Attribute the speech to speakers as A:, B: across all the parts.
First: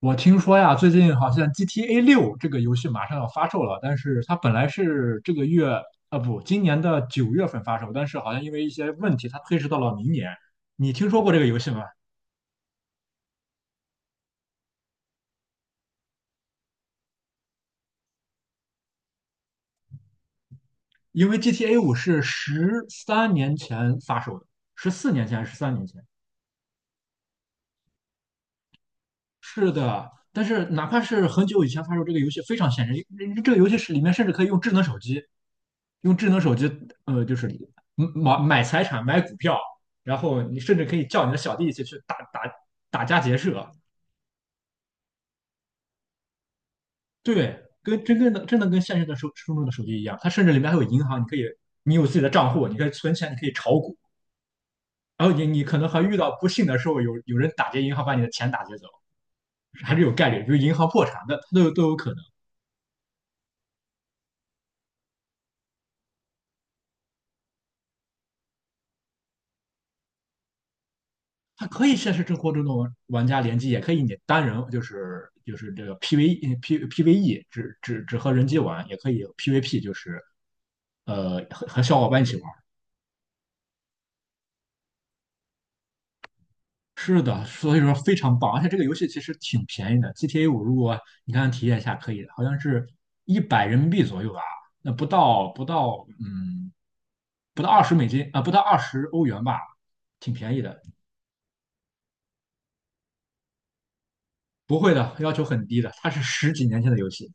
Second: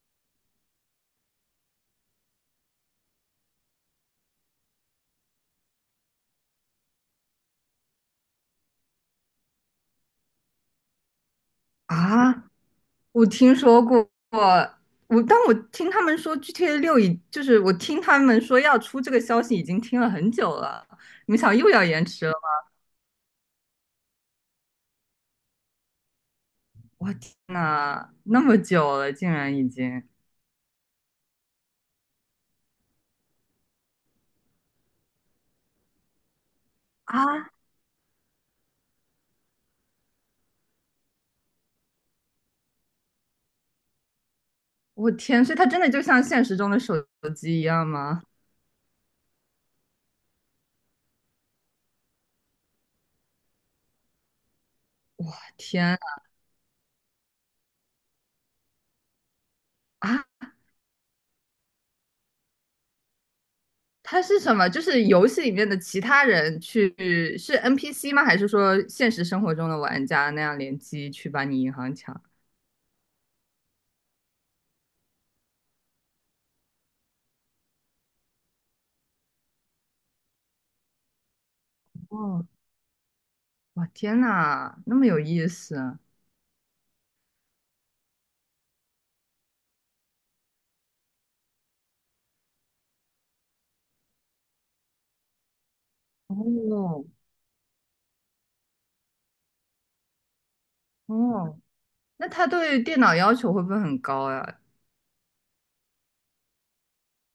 A: 我听说呀，最近好像 GTA 六这个游戏马上要发售了，但是它本来是这个月，啊不，今年的9月份发售，但是好像因为一些问题，它推迟到了明年。你听说过这个游戏吗？
B: 啊，我听说过，但我听他们说 GTA 六就是我听他们说要出这个消息已经听了很久了，
A: 因
B: 没
A: 为
B: 想到又
A: GTA
B: 要
A: 五
B: 延
A: 是
B: 迟了。
A: 13年前发售的，14年前还是十三年前？
B: 我天呐，那么久了，竟然已
A: 是
B: 经
A: 的，但是哪怕是很久以前发售这个游戏，非常现实，这个游戏是里面甚至可以用智能手机，用智能手机，
B: 啊！
A: 就是买财产、买股票，然后你甚至可以叫你的小弟一起去打家劫舍，
B: 我天，所以它真的就像现实中的手
A: 对，
B: 机一样
A: 跟真
B: 吗？
A: 跟的真的跟现实的手生中的手机一样，它甚至里面还有银行，你可以你有自己的账户，你可以存钱，你可以炒股，然后你可能
B: 天
A: 还遇到不幸的时候，有人打劫银行把你的钱打劫走，还是有
B: 啊！
A: 概率，
B: 啊
A: 比如银行破产的，都有可能。
B: 它是什么？就是游戏里面的其他人去是 NPC 吗？还是说现实生活中的玩家那样联机去把你
A: 它
B: 银
A: 可以
B: 行
A: 现
B: 抢？
A: 实生活中的玩家联机，也可以你单人，就是这个 PVE 只和人机玩，也可以 PVP,就是和小伙伴一起
B: 哦，
A: 玩。
B: 哇，天呐，那么有意思啊！
A: 是的，所以说非常棒，而且这个游戏其实挺便宜的。GTA 五如果你看体验一下，可以，好像是100人民币左右吧，那不到不到嗯
B: 哦
A: 不到20美金啊、不到20欧元吧，挺便宜的。
B: 哦，那他对电脑要求会不会很高呀？
A: 不会的，要求很低的，它是十几年前的游戏，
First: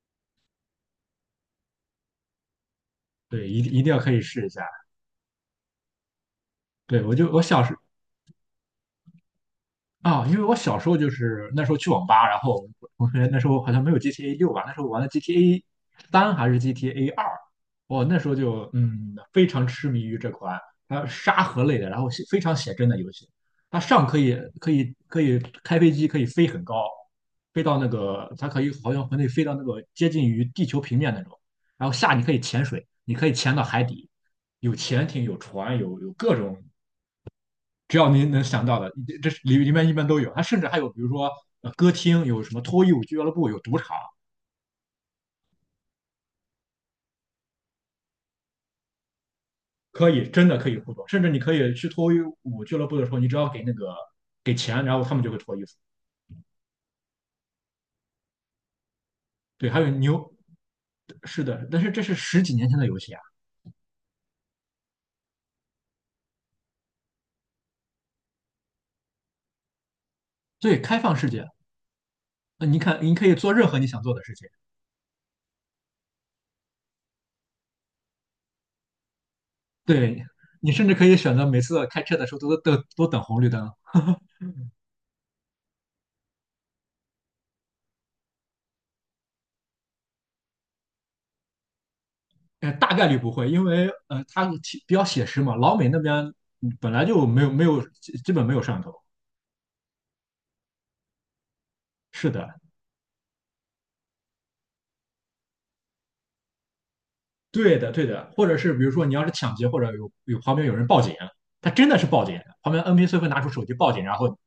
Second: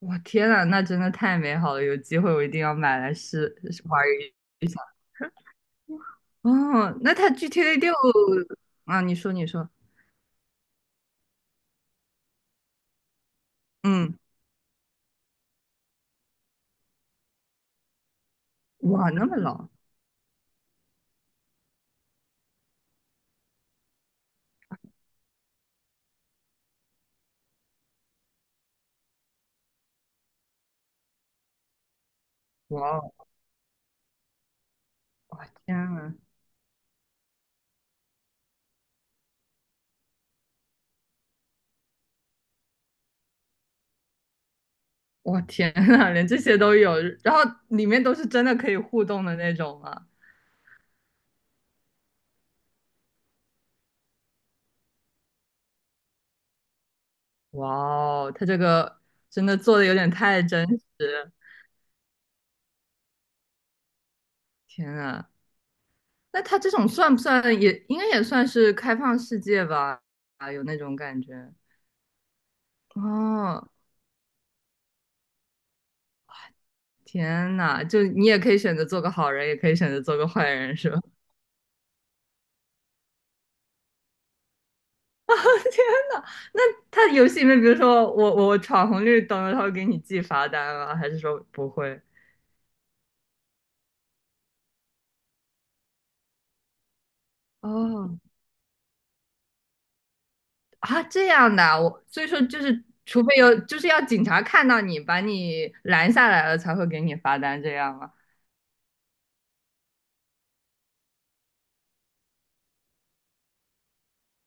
B: 哇，天呐，那真的太美好了！有机会我一定要买来
A: 对，
B: 试
A: 一定一
B: 试
A: 定要
B: 玩
A: 可以试一下。
B: 一下。哦，
A: 对，我
B: 那
A: 就
B: 他
A: 我小时
B: GTA 六啊，你说你说，
A: 因为我小时候就是那时候去网吧，然后我同学那时候好像没有
B: 嗯，
A: GTA 六吧，那时候玩的 GTA 三还是 GTA 2，我那时候就
B: 哇，
A: 嗯
B: 那么
A: 非常
B: 老，
A: 痴迷于这款它沙盒类的，然后写非常写真的游戏，它上可以开飞机，可以飞很高，飞到那个它可以好像可以飞到那个接近于地球平面那种，然后下你可以潜水，
B: 哇哦，
A: 你可以潜到海底，有潜艇，有
B: 哇天
A: 船，有
B: 呐，
A: 各种只要您能想到的，这是里面一般都有。它甚至还有，比如说歌厅，有什么脱衣舞俱乐部，有赌场，
B: 哇天呐，连这些都有，然后里面都是真的可以互动的那种啊，
A: 可以真的可以互动。甚至你可以去脱衣舞俱乐部的时候，你只要给那个给钱，然后他们就会脱衣服。
B: 哇哦，他这个真的
A: 对，
B: 做
A: 还
B: 的
A: 有
B: 有点
A: 牛，
B: 太真实，
A: 是的，但是这是十几年前的游戏啊，
B: 天呐！那他这种算不算也应该也算是开放世界吧？啊，有那
A: 对，
B: 种
A: 开放
B: 感
A: 世界，
B: 觉。
A: 那你看你可以做
B: 哦，
A: 任何你想做的事情，
B: 天呐，就你也可以选择做个好人，也可以选择做
A: 对
B: 个坏
A: 你
B: 人，
A: 甚
B: 是
A: 至
B: 吧？
A: 可以 选择每次开车的时候都等红绿灯。
B: 啊，天呐，那他游戏里面，比如说我闯红绿灯，他会给你记罚单吗？还是说不会？
A: 大概率不会，因为它比较写实嘛。老美那边本来就没有没有基
B: 哦，
A: 基本没有摄像头。
B: 啊，这样的啊我所以
A: 是
B: 说
A: 的，
B: 就是，除非有就是要警察看到你把你拦下来了，才会给你罚单，这
A: 对的，
B: 样
A: 对
B: 吗？
A: 的。或者是比如说你要是抢劫，或者旁边有人报警，他真的是报警，旁边 NPC 会拿出手机报警，然后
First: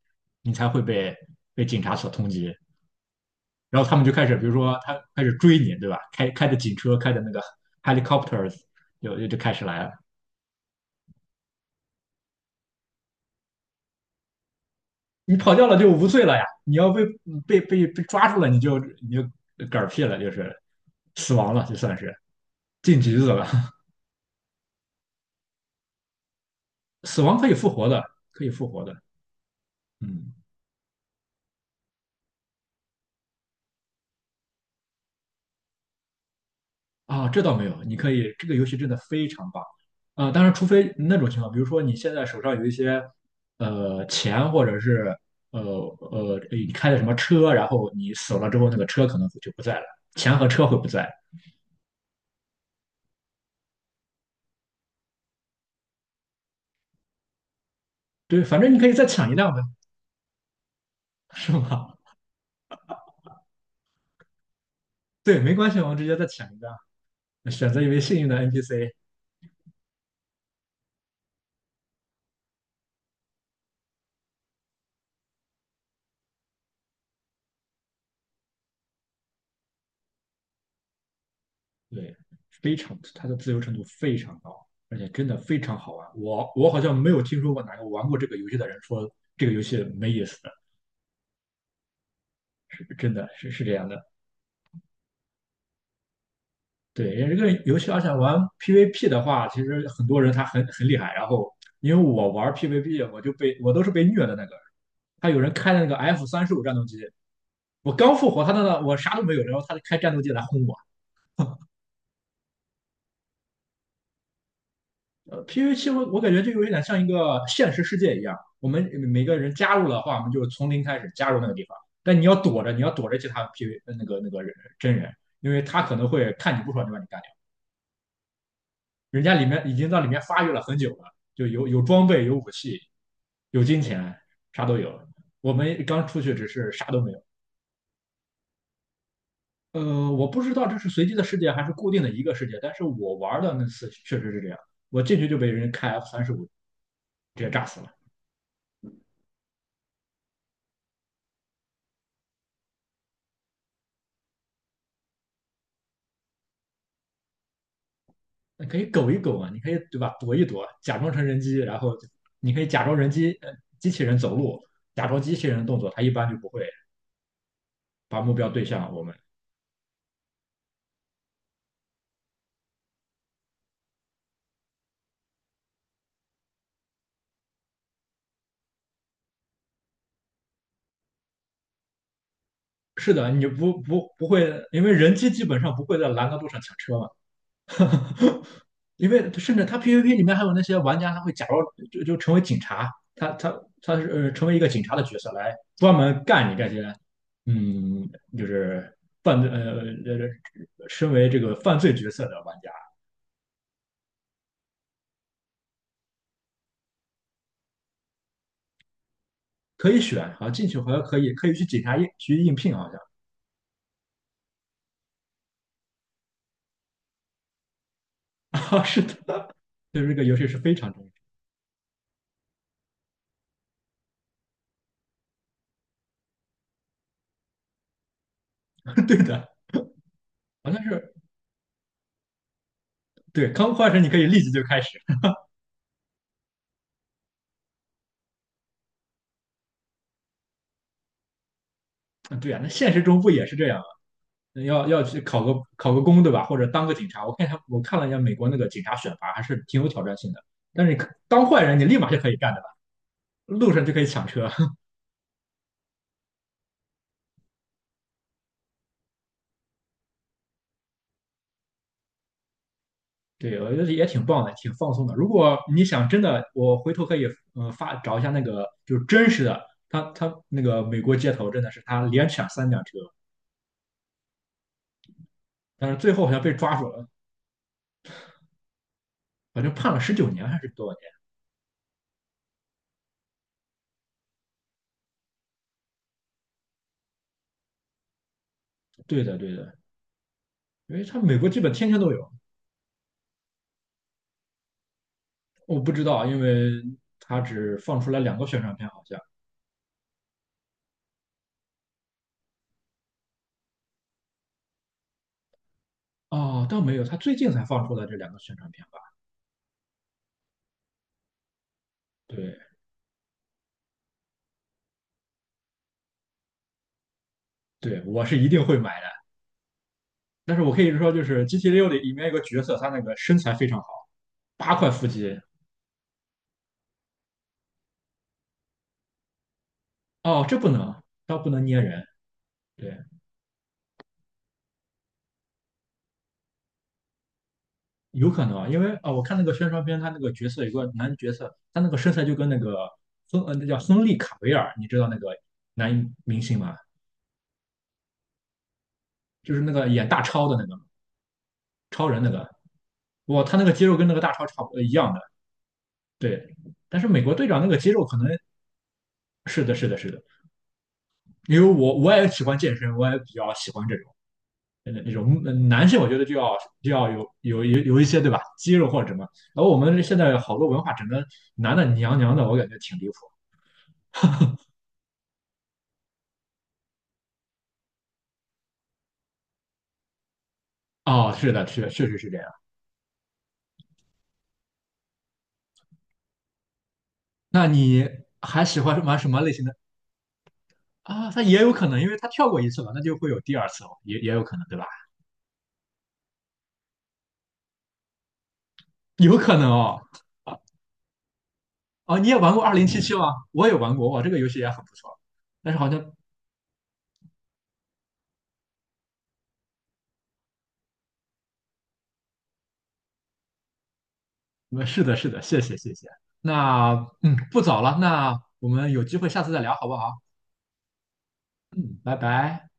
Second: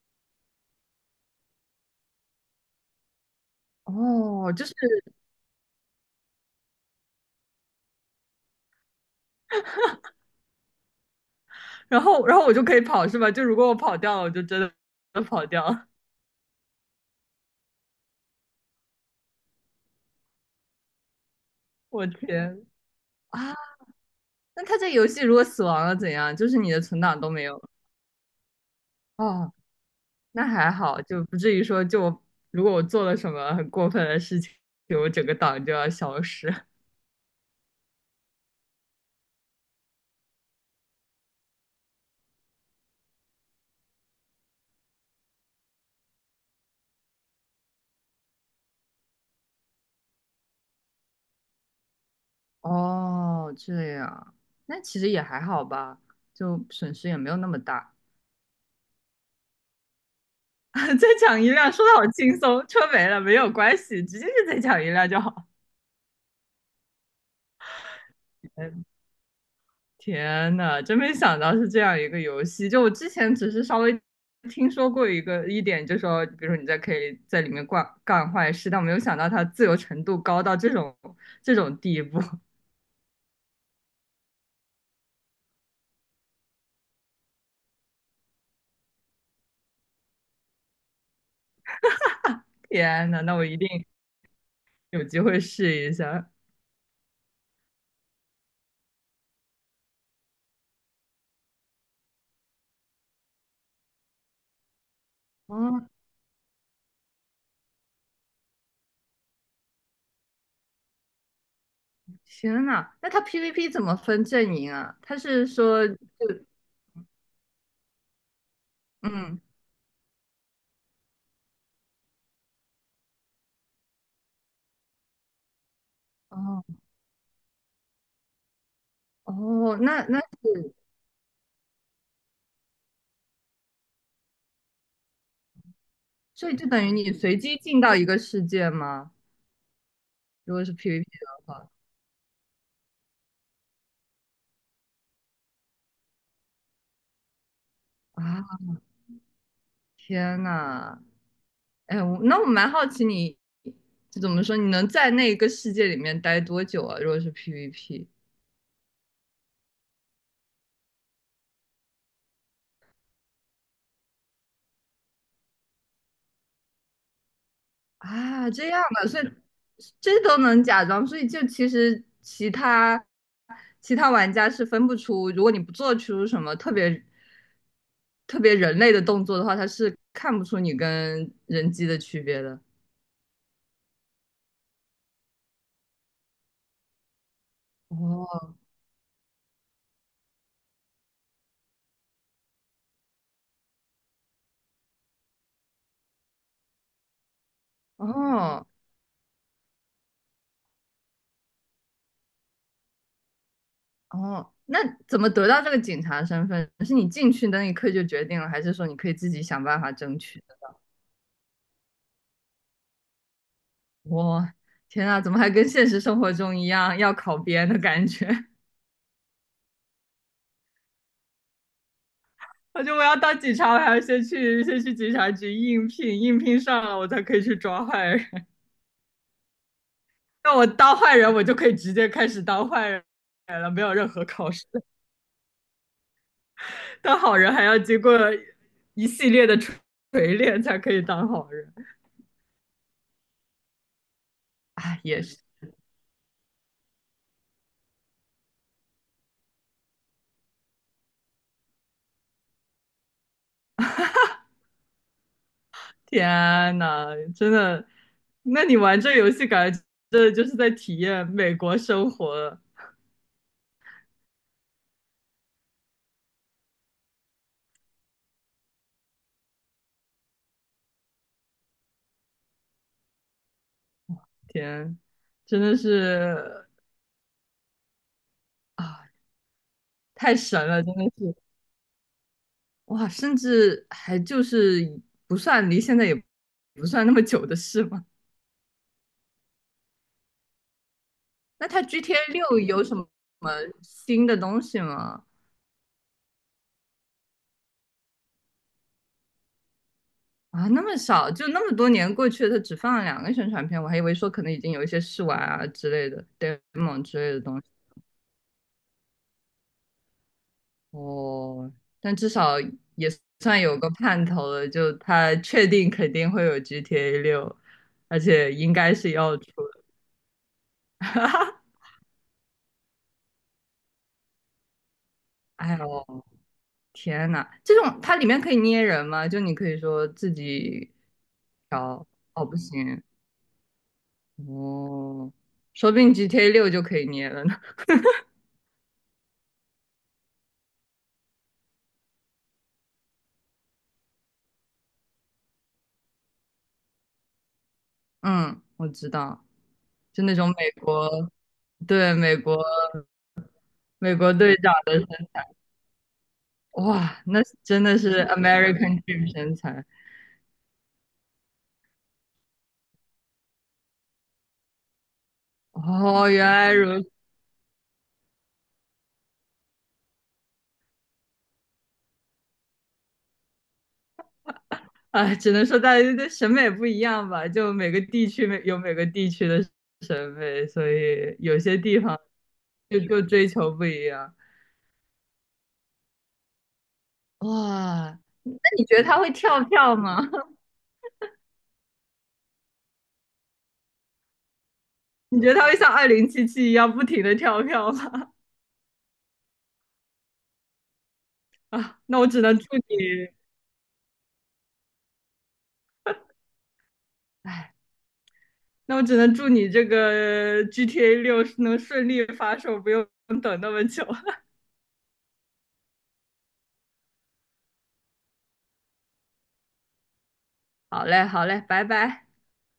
A: 你才会被警察所通缉。然后他们就开始，比
B: 哦，
A: 如
B: 就是
A: 说他开始追你，对吧？开着警车，开着那个 helicopters,就就就开始来了。
B: 然后我就可以跑是吧？就如果我跑掉了，我就真的
A: 你
B: 跑
A: 跑掉
B: 掉
A: 了
B: 了。
A: 就无罪了呀！你要被抓住了，你就嗝屁了，就是死亡了，就 算
B: 我
A: 是
B: 天
A: 进局子了。
B: 啊！那他这游戏如果死亡了怎样？就是你的存 档
A: 死
B: 都
A: 亡
B: 没
A: 可以
B: 有
A: 复
B: 了
A: 活的，可以复活的。
B: 哦，
A: 嗯，
B: 那还好，就不至于说就我如果我做了什么很过分的事情，就我整个档就要消失。
A: 啊，这倒没有，你可以，这个游戏真的非常棒。当然，除非那种情况，比如说你现在手上有一些钱，或者是你开的什么车，然后你死了之后，那个车可能就不在了，钱和车会不在。
B: 哦，这样，那其实也还好吧，就损失也没有那么大。
A: 对，反正你可以再抢一辆呗，
B: 再抢一
A: 是
B: 辆，说的
A: 吗？
B: 好轻松，车没了没有关系，直接就再抢一辆就
A: 对，
B: 好。
A: 没关系，我们直接再抢一辆。选择一位幸运的
B: 哎
A: NPC,
B: 天呐，真没想到是这样一个游戏。就我之前只是稍微听说过一点，就说，比如说你在可以在里面干干坏事，但我没有想到它自由程度高到这种地
A: 对，
B: 步。
A: 非常，它的自由程度非常高，而且真的非常好玩。我好像没有听说过哪个玩过这个游戏的人说这个游戏没意思的，
B: 天
A: 真
B: 呐，
A: 的
B: 那我
A: 是
B: 一
A: 是
B: 定
A: 这样的。
B: 有机会试一下。
A: 对，因为这个游戏，而且玩 PVP 的话，其实很多人他很厉害。然后因为我玩 PVP,我都是被虐的那个。他有人开那
B: 哦，
A: 个 F 三十五战斗机，我刚复活，他那我啥都没有，然后他就开战斗机来轰我。
B: 天呐，那它 PVP 怎么分阵营啊？他是说，
A: PVC 我感觉就有点像一个现实世界一样，我们每个
B: 嗯，
A: 人加入的话，我们就从零开始加入那个地方，但你要躲着，其他 PV 那个人真人，因为他可能会看你
B: 哦
A: 不爽就把你干掉。人家里面已
B: 哦，
A: 经在
B: 那
A: 里
B: 那
A: 面发育了很久了，就有装备、有武器、有金钱，啥都有。我们刚出去只
B: 所以就
A: 是啥
B: 等于
A: 都没
B: 你
A: 有。
B: 随机进到一个世界吗？
A: 呃，我不知
B: 如果
A: 道
B: 是
A: 这是随
B: PVP
A: 机的世
B: 的
A: 界还
B: 话，
A: 是固定的一个世界，但是我玩的那次确实是这样，我进去就被人开 F 三十五直接炸死了。
B: 啊，天呐！哎，我那我蛮好奇你，就怎么说，你能在那个世界里面待多久啊？如果是 PVP
A: 那可以苟一苟啊，你可以对吧？躲一躲，假装成人机，然后你可以假装人机，机器人走路，假装机器人的动作，它一般就不会把目标
B: 啊，
A: 对
B: 这样
A: 向我
B: 的，
A: 们。
B: 所以这都能假装，所以就其实其他玩家是分不出，如果你不做出什么特别人类的动作的话，他是看不出你跟人机的区别的。
A: 是的，你不会，因为人机基本上不会在拦的路上抢车嘛。
B: 哦
A: 因为甚至他 PVP 里面还有那些玩家，他会假装成为警察，他是成为一个警察的角色来专门干你这些，嗯，就
B: 哦
A: 是犯罪身为这个犯罪角色的玩家。
B: 哦，那怎么得到这个警察身份？是你进去的那一刻就决定了，还是说你可以自己想办
A: 可
B: 法
A: 以
B: 争
A: 选
B: 取？
A: 啊，进去好像可以去警察应聘，好像
B: 我天呐，怎么还跟现实生活中一样要考编的感觉？
A: 啊，是的，就是这个游戏是非常重
B: 我觉得我要当警察，我还要先去警察局应聘，应聘上了我才可以去抓坏人。
A: 要，对的，
B: 那我
A: 好像
B: 当
A: 是
B: 坏人，我就可以直接开始当坏人
A: 对，
B: 了，
A: 刚
B: 没
A: 换
B: 有
A: 成你
B: 任
A: 可
B: 何
A: 以立即
B: 考
A: 就
B: 试。
A: 开始，
B: 当好人还要经过一系列的锤炼才可以当好人。
A: 对啊，那现实中不也是这样吗？要
B: 哎，
A: 要去
B: 也是，
A: 考个公，对吧？或者当个警察，我看了一下美国那个警察选拔，还是挺有挑战性的。但是你当坏人，你立马就可以干的吧？路上就可以抢车，
B: 天呐，真的，那你玩这游戏感觉真的就是在体验美国生活，
A: 对，我觉得也挺棒的，挺放松的。如果你想真的，我回头可以找一下那个就是真实的，他那个美国街头真的是他连抢3辆车，
B: 天，真的
A: 但是最后好像被
B: 是。
A: 抓住了，
B: 啊，
A: 好像判了十九
B: 太
A: 年还是
B: 神了，
A: 多
B: 真
A: 少
B: 的
A: 年？
B: 是哇！甚至还就是不算离现在也不算那么久的事嘛。
A: 对的，对的，因为他美国基
B: 那
A: 本
B: 它
A: 天天都
B: GTA
A: 有，
B: 六有什么新的东西吗？
A: 我不知道，因为他只放出来两个宣传片好像。
B: 啊，那么少，就那么多年过去了，它只放了两个宣传片，我还以为说可能已经有一些试玩啊之类的
A: 哦，倒没
B: demo
A: 有，他
B: 之类
A: 最
B: 的
A: 近
B: 东
A: 才
B: 西。
A: 放出来这两个宣传片吧？
B: 哦，但至
A: 对，
B: 少也算有个盼头了，就它确定肯定会有 GTA 六，
A: 对，
B: 而
A: 我是一
B: 且
A: 定
B: 应
A: 会买
B: 该是
A: 的。
B: 要出
A: 但是我可以说，就是
B: 哈，
A: GTA 六里面有个角色，他那个身材非常好，8块腹肌，
B: 哎呦。天呐，这种它里面可以捏人吗？就你可以说自
A: 哦，这不能
B: 己
A: 啊，他不能捏人，
B: 调，哦，不
A: 对，
B: 行，哦，说不定 GTA 六就可以捏了呢。
A: 有可能啊，因为我看那个宣传片，他那个角色有个男角色，他那个身材就跟那个那叫亨利卡维尔，你知道那个男明星吗？
B: 嗯，我知道，
A: 就是那个演大
B: 就那
A: 超
B: 种
A: 的那
B: 美
A: 个
B: 国，
A: 超
B: 对，
A: 人那
B: 美
A: 个，
B: 国
A: 哇，他那个肌肉跟那
B: 美
A: 个大
B: 国
A: 超
B: 队
A: 差不
B: 长
A: 多一
B: 的身，
A: 样的，对。但是美
B: 哇，
A: 国
B: 那
A: 队长那个
B: 真
A: 肌
B: 的
A: 肉可
B: 是
A: 能
B: American Dream 身
A: 是的，
B: 材。
A: 是的，是的，因为我也喜欢健身，我也比较喜欢这种。那种男性，我觉得
B: 哦，
A: 就
B: 原
A: 要
B: 来
A: 就
B: 如
A: 要
B: 此，
A: 有一些对吧，肌肉或者什么。然后我们现在好多文化整个男的娘娘的，我感觉挺离谱。
B: 哎只能说大家的审美不一样吧，就每个地区每个地区的审美，所
A: 哦，
B: 以
A: 是
B: 有
A: 的，
B: 些
A: 是
B: 地
A: 确实
B: 方
A: 是这样。
B: 就追求不一样。
A: 那你
B: 哇，
A: 还
B: 那
A: 喜
B: 你觉
A: 欢
B: 得
A: 玩
B: 他
A: 什
B: 会
A: 么类
B: 跳
A: 型的
B: 票吗？
A: 啊？他也有可能，因为他跳过一次了，那就会有第二次哦也有可能对吧？
B: 你觉得他会像2077一样不停的跳票吗？
A: 有可能哦。啊 哦，
B: 那
A: 你
B: 我
A: 也
B: 只
A: 玩
B: 能
A: 过
B: 祝
A: 二零
B: 你，
A: 七七吗？我也玩过，哇，这个游戏也很不错。但是好像，
B: 哎，那我只能祝你这个 GTA 六能顺利发售，不用等那么久。
A: 是的，是的，谢谢，谢谢。那不早了，那我们有机会下次再聊，好不好？
B: 好嘞，好嘞，拜
A: 嗯，拜
B: 拜。
A: 拜。